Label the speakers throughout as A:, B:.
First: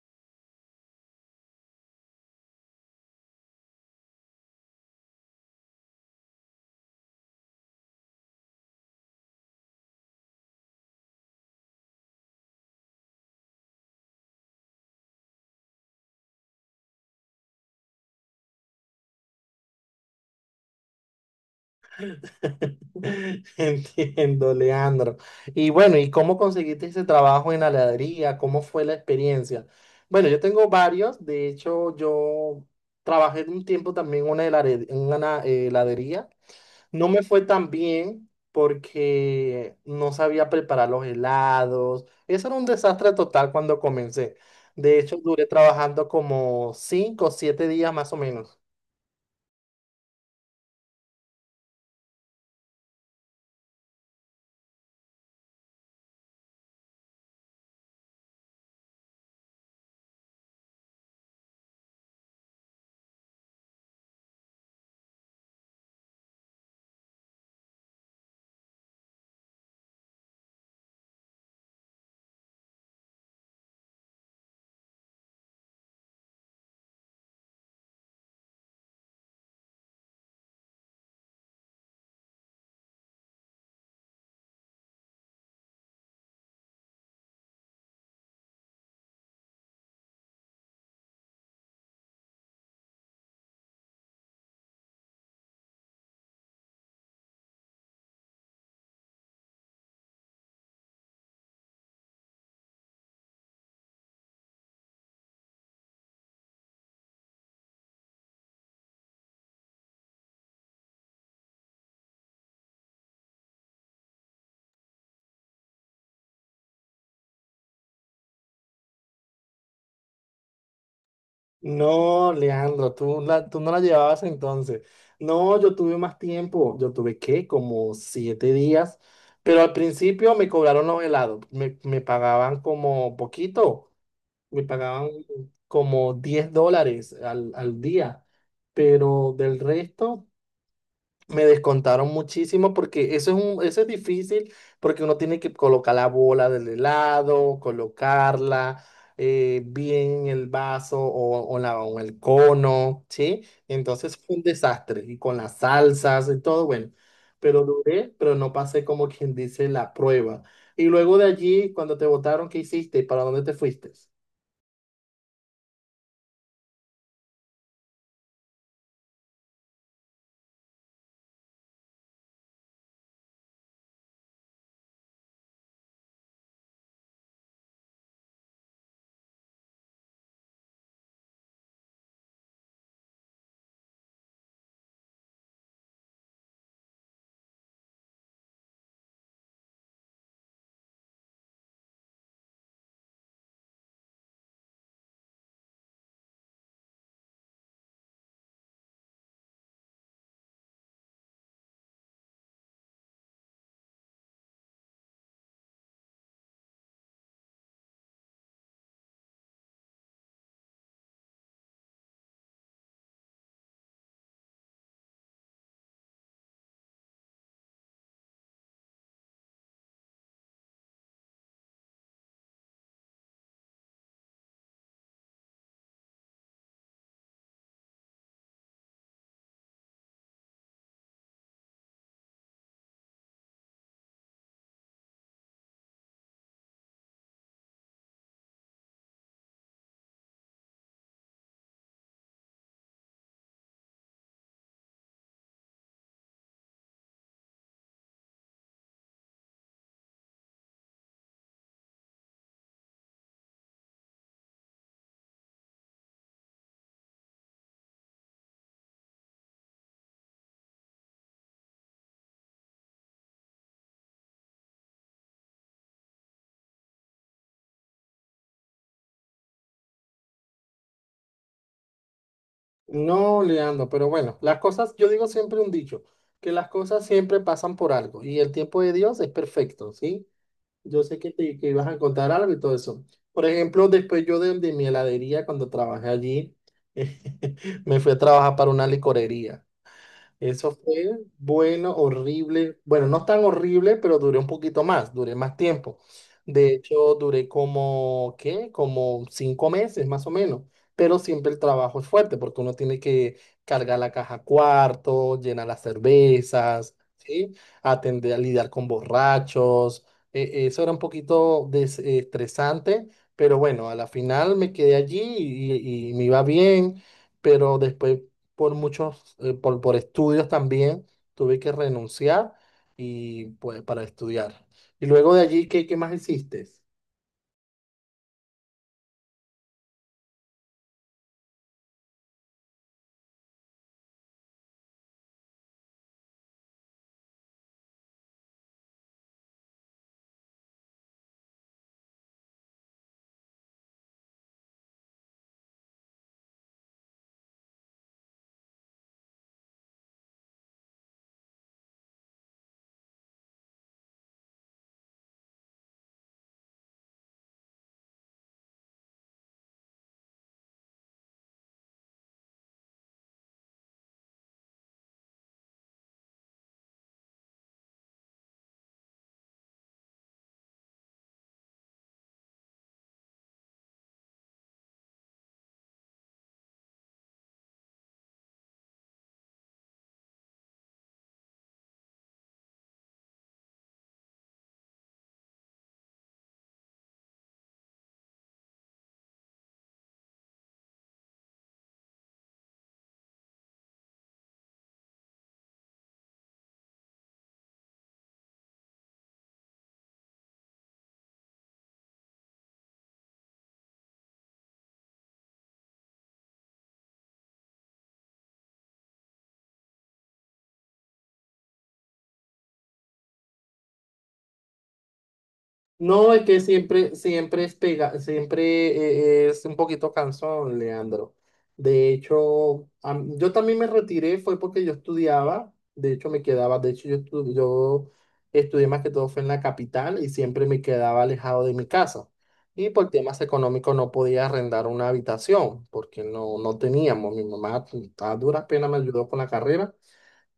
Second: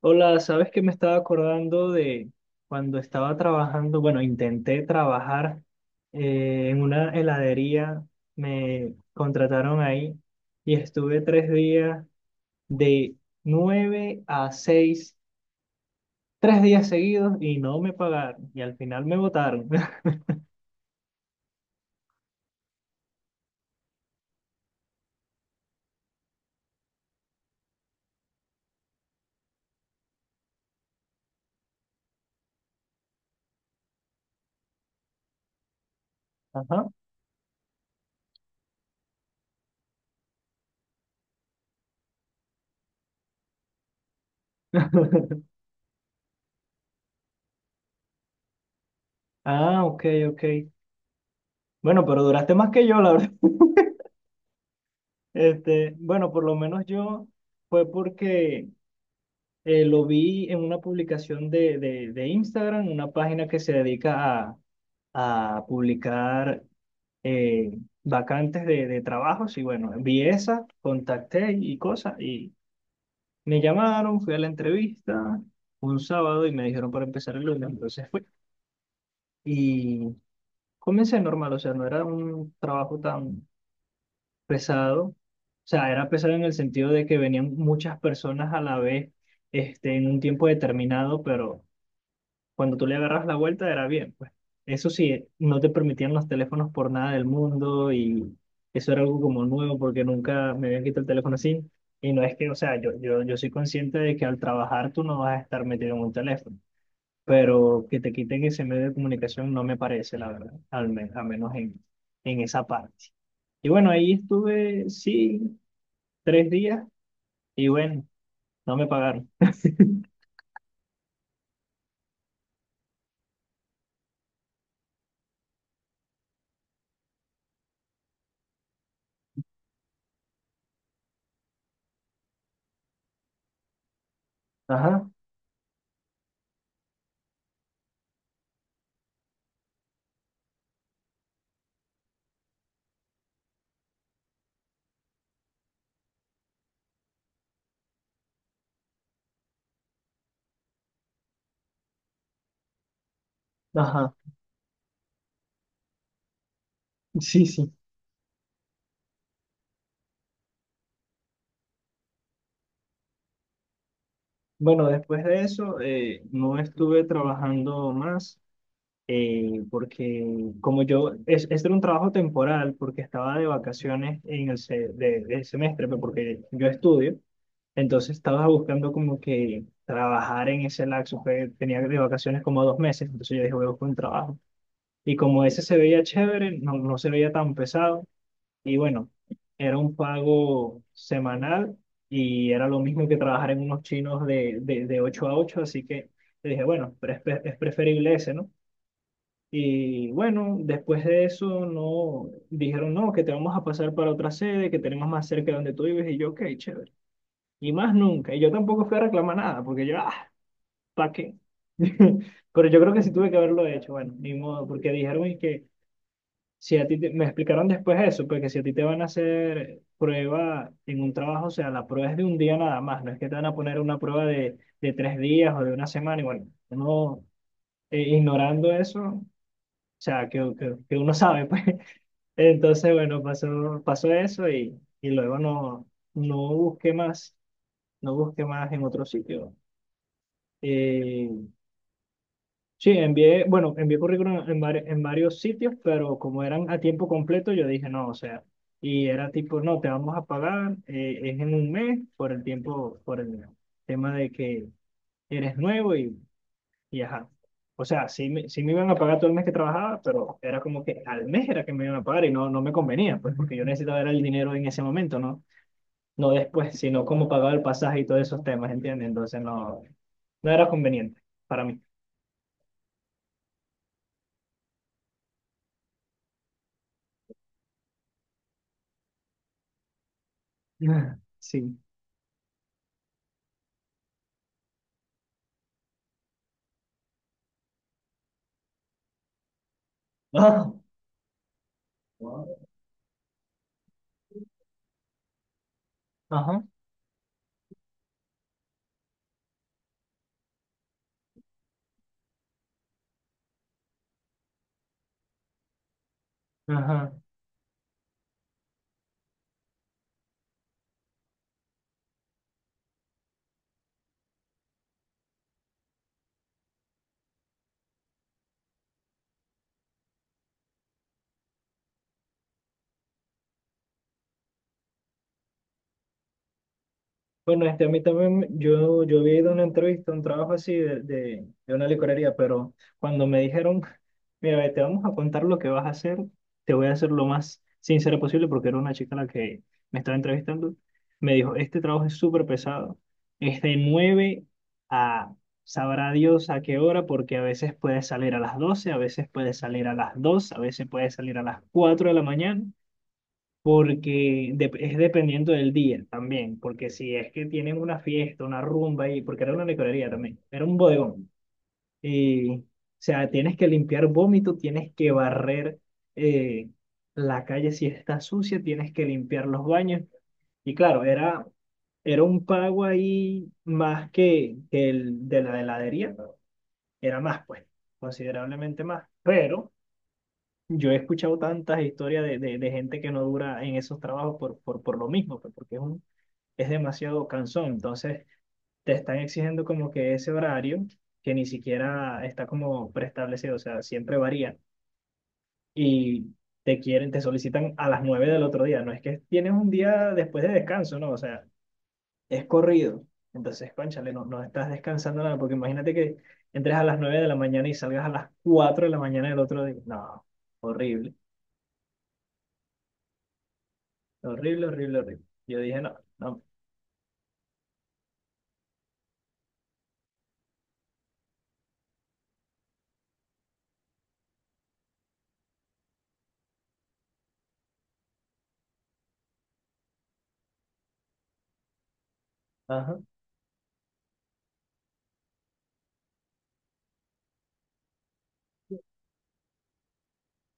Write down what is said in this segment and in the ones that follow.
A: Hola, ¿sabes que me estaba acordando de cuando estaba trabajando? Bueno, intenté trabajar en una heladería, me contrataron ahí y estuve 3 días de 9 a 6, 3 días seguidos y no me pagaron y al final me botaron.
B: Entiendo, Leandro. Y bueno, ¿y cómo conseguiste ese trabajo en la heladería? ¿Cómo fue la experiencia? Bueno, yo tengo varios. De hecho, yo trabajé un tiempo también en una en una heladería.
A: Ajá.
B: No me fue tan bien porque no sabía preparar los helados. Eso era un desastre total cuando comencé. De hecho, duré trabajando como 5 o 7 días más o menos.
A: Ah, ok, ok. Bueno, pero duraste más que yo, la verdad. Este, bueno, por lo menos yo fue porque lo vi en una publicación de Instagram, una página que se dedica a publicar eh, vacantes de trabajos. Y bueno, vi esa, contacté y cosas. Y me llamaron, fui a la entrevista un sábado y me dijeron para empezar el lunes. Entonces fui. Y comencé normal, o sea, no era un trabajo tan pesado. O sea, era pesado en el sentido de que venían muchas personas a la vez este, en un tiempo determinado, pero cuando tú le agarras la vuelta era bien, pues. Eso sí, no te permitían los teléfonos por nada del mundo y eso era algo como nuevo porque nunca me habían quitado el teléfono así. Y no es que, o sea, yo soy consciente de que al trabajar tú no vas a estar metido en un teléfono, pero que te quiten ese medio de comunicación no me parece, la verdad, a menos en esa parte. Y bueno, ahí estuve, sí, tres días y bueno, no me pagaron.
B: No, Leandro, tú no la llevabas entonces. No, yo tuve más tiempo. Yo tuve, ¿qué? Como 7 días. Pero al principio me cobraron los helados. Me pagaban como poquito. Me pagaban
A: Ajá,
B: como $10 al día. Pero del resto, me descontaron muchísimo porque eso es difícil porque uno tiene que colocar la bola del lado, colocarla bien en el vaso o el cono, ¿sí?
A: ajá,
B: Entonces fue un desastre y con las salsas y todo, bueno,
A: sí,
B: pero
A: sí.
B: duré, pero no pasé, como quien dice, la prueba. Y luego de allí, cuando te votaron, ¿qué hiciste? ¿Para dónde te fuiste?
A: Bueno, después de eso no estuve trabajando más porque como yo, este era un trabajo temporal porque estaba de vacaciones en del semestre, pero porque yo estudio, entonces estaba buscando como que trabajar en ese lapso, que tenía de vacaciones como 2 meses, entonces yo dije voy a buscar un trabajo. Y como ese se veía chévere, no, no se veía tan pesado, y bueno, era un pago semanal y era lo mismo que trabajar en unos chinos de 8 a 8 así que le dije, bueno, pero es preferible ese, ¿no? Y bueno, después de eso, no, dijeron, no, que te vamos a pasar para otra sede, que tenemos más cerca de donde tú vives, y yo, ok, chévere. Y más nunca, y yo tampoco fui a reclamar nada, porque yo, ah, ¿para qué? Pero yo creo que sí tuve que haberlo hecho, bueno, ni modo, porque dijeron y que si a ti me explicaron después eso, porque si a ti te van a hacer prueba en un trabajo, o sea, la prueba es de un día nada más, no es que te van a poner una prueba de 3 días o de una semana, y bueno, uno ignorando eso, o sea, que uno sabe, pues. Entonces, bueno, pasó, pasó eso y luego no, no busqué más, no busqué más en otro sitio. Eh, Sí, envié, bueno, envié currículum en varios sitios, pero como eran a tiempo completo, yo dije no, o sea, y era tipo, no, te vamos a pagar, es en un mes por el tiempo, por el tema de que eres nuevo y ajá. O sea, sí me iban a pagar todo el mes que trabajaba, pero era como que al mes era que me iban a pagar y no, no me convenía, pues porque yo necesitaba era el dinero en ese momento, ¿no? No después, sino como pagaba el pasaje y todos esos temas, ¿entiendes? Entonces no, no era conveniente para mí.
B: No, Leandro, pero bueno, las cosas, yo digo siempre un dicho, que las cosas siempre pasan por algo y el tiempo de Dios es perfecto, ¿sí? Yo sé que te que
A: Sí.
B: ibas a contar algo y todo eso. Por ejemplo, después yo de mi heladería, cuando trabajé allí, me fui a trabajar para una licorería. Eso fue bueno,
A: Ajá,
B: horrible. Bueno, no tan horrible, pero duré un poquito más, duré más tiempo. De hecho, duré como, ¿qué? Como 5 meses más o menos. Pero siempre el trabajo es fuerte porque uno tiene que cargar la caja cuarto, llenar las cervezas,
A: ajá.
B: ¿sí? Atender a lidiar con borrachos. Eso era un poquito estresante, pero bueno, a la final me quedé allí y me iba bien, pero después por muchos, por estudios también, tuve que renunciar y pues para estudiar. Y luego de allí, ¿qué más hiciste?
A: Bueno, este, a mí también, yo había ido a una entrevista, un trabajo así de una licorería, pero cuando me dijeron, mira, ve, te vamos a contar lo que vas a hacer, te voy a hacer lo más sincera posible, porque era una chica la que me estaba entrevistando, me dijo, este trabajo es súper pesado, es de 9 a, sabrá Dios a qué hora, porque a veces puedes salir a las 12 a veces puedes salir a las 2 a veces puedes salir a las 4 de la mañana, porque es dependiendo del día también, porque si es que tienen una fiesta, una rumba, y, porque era una licorería también, era un bodegón, y, o sea, tienes que limpiar vómito, tienes que barrer eh, la calle si está sucia, tienes que limpiar los baños, y claro, era un pago ahí más que el de la heladería, era más, pues, considerablemente más, pero. Yo he escuchado tantas historias de gente que no dura en esos trabajos por lo mismo, pues, porque es demasiado cansón. Entonces, te están exigiendo como que ese horario que ni siquiera está como preestablecido, o sea, siempre varía. Y te solicitan a las 9 del otro día. No es que tienes un día después de descanso, no, o sea, es corrido. Entonces, cónchale, no, no estás descansando nada, porque imagínate que entres a las 9 de la mañana y salgas a las 4 de la mañana del otro día. No, horrible. Horrible, horrible, horrible. Yo dije, no,
B: No,
A: no.
B: es que siempre, siempre es pega, siempre es un poquito cansón, Leandro. De hecho, yo también me retiré, fue porque yo estudiaba, de hecho me quedaba, de hecho yo estudié más que todo fue en la capital y siempre me quedaba alejado de mi casa. Y
A: Ajá.
B: por temas económicos no podía arrendar una habitación, porque no, no teníamos. Mi mamá a duras penas me ayudó con la carrera,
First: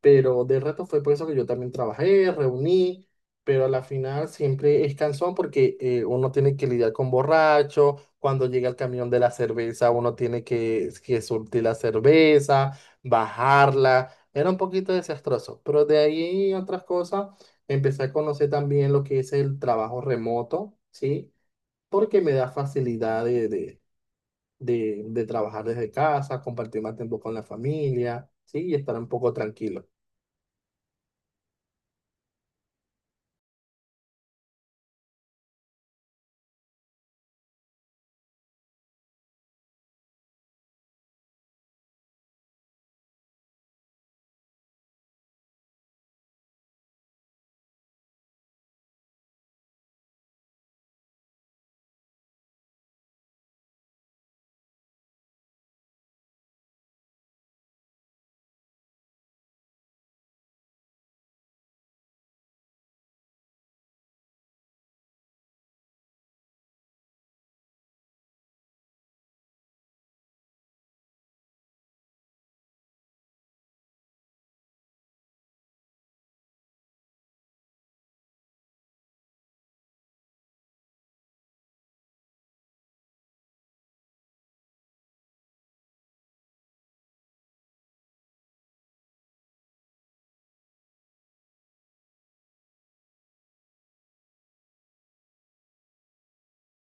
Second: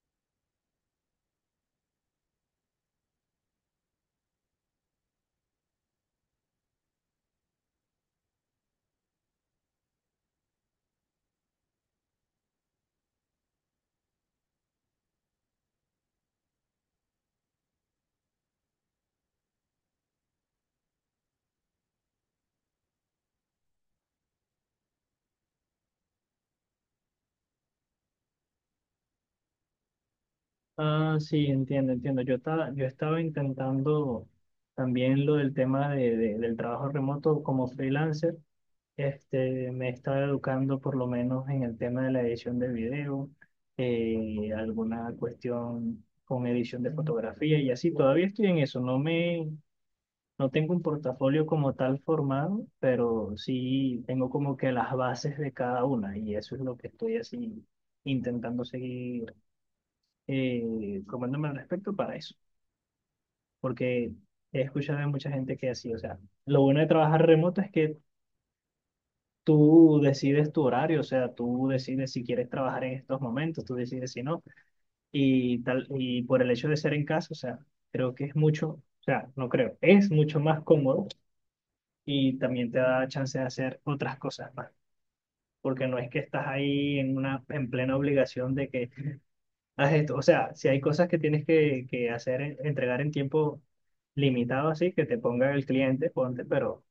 B: pero de resto fue por eso que yo también trabajé, reuní, pero a la final siempre es cansón porque uno tiene que lidiar con borracho, cuando llega el camión de la cerveza uno tiene que surtir la cerveza, bajarla, era un poquito desastroso, pero de ahí otras cosas, empecé a conocer también lo que es el trabajo remoto, ¿sí? Porque me da facilidad de trabajar desde casa, compartir más tiempo con la familia, ¿sí? Y estar un poco tranquilo.
A: Ah, sí, entiendo, entiendo. Yo estaba intentando también lo del tema de, del trabajo remoto como freelancer. Este, me estaba educando por lo menos en el tema de la edición de video, alguna cuestión con edición de fotografía y así. Todavía estoy en eso. No tengo un portafolio como tal formado, pero sí tengo como que las bases de cada una y eso es lo que estoy así intentando seguir formándome al respecto para eso, porque he escuchado de mucha gente que así, o sea, lo bueno de trabajar remoto es que tú decides tu horario, o sea, tú decides si quieres trabajar en estos momentos, tú decides si no, y tal, y por el hecho de ser en casa, o sea, creo que es mucho, o sea, no creo, es mucho más cómodo y también te da chance de hacer otras cosas más, porque no es que estás ahí en plena obligación de que haz esto, o sea, si hay cosas que tienes que hacer, entregar en tiempo limitado así, que te ponga el cliente, ponte, pero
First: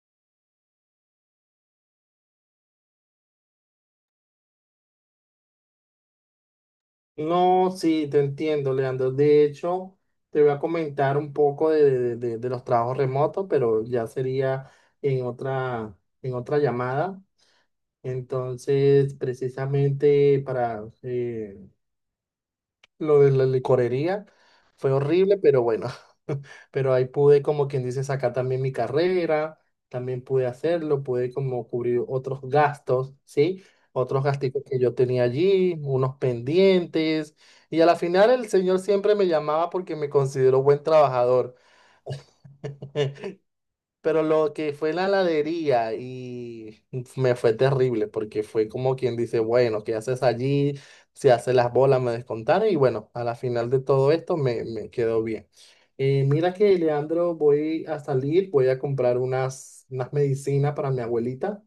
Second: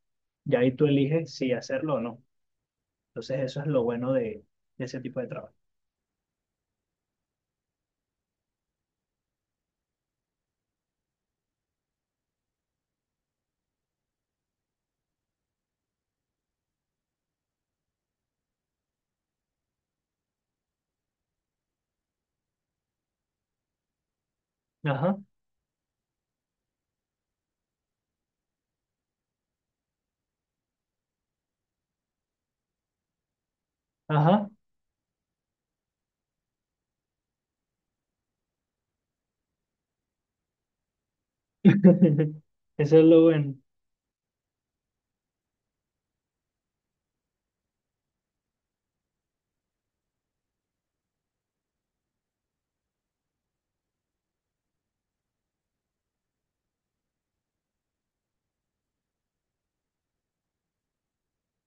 A: ya ahí tú eliges si hacerlo o no. Entonces eso es lo bueno de ese tipo de trabajo.
B: No, sí, te entiendo, Leandro. De hecho, te voy a comentar un poco de, de los trabajos remotos, pero ya sería en otra, en otra llamada. Entonces, precisamente para lo de la licorería, fue
A: Ajá,
B: horrible, pero bueno, pero ahí pude, como quien dice, sacar también mi carrera, también pude hacerlo, pude como cubrir otros gastos, ¿sí? Otros
A: ajá.
B: gasticos que yo tenía allí, unos pendientes, y a la final el señor siempre me llamaba porque me consideró buen trabajador.
A: Eso es lo bueno.
B: Pero lo que fue la heladería y me fue terrible porque fue como quien dice, bueno, ¿qué haces allí? Se hace las bolas, me descontaron y bueno, a la final de todo esto me quedó bien. Mira que, Leandro, voy a salir, voy a comprar unas, unas medicinas para mi abuelita.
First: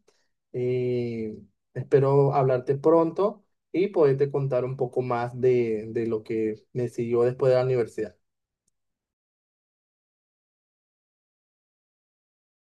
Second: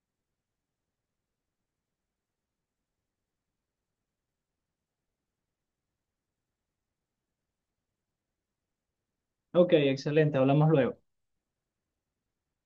B: Eh, espero hablarte pronto y poderte contar un poco más de lo que me siguió después de la universidad.
A: Ok, excelente, hablamos luego.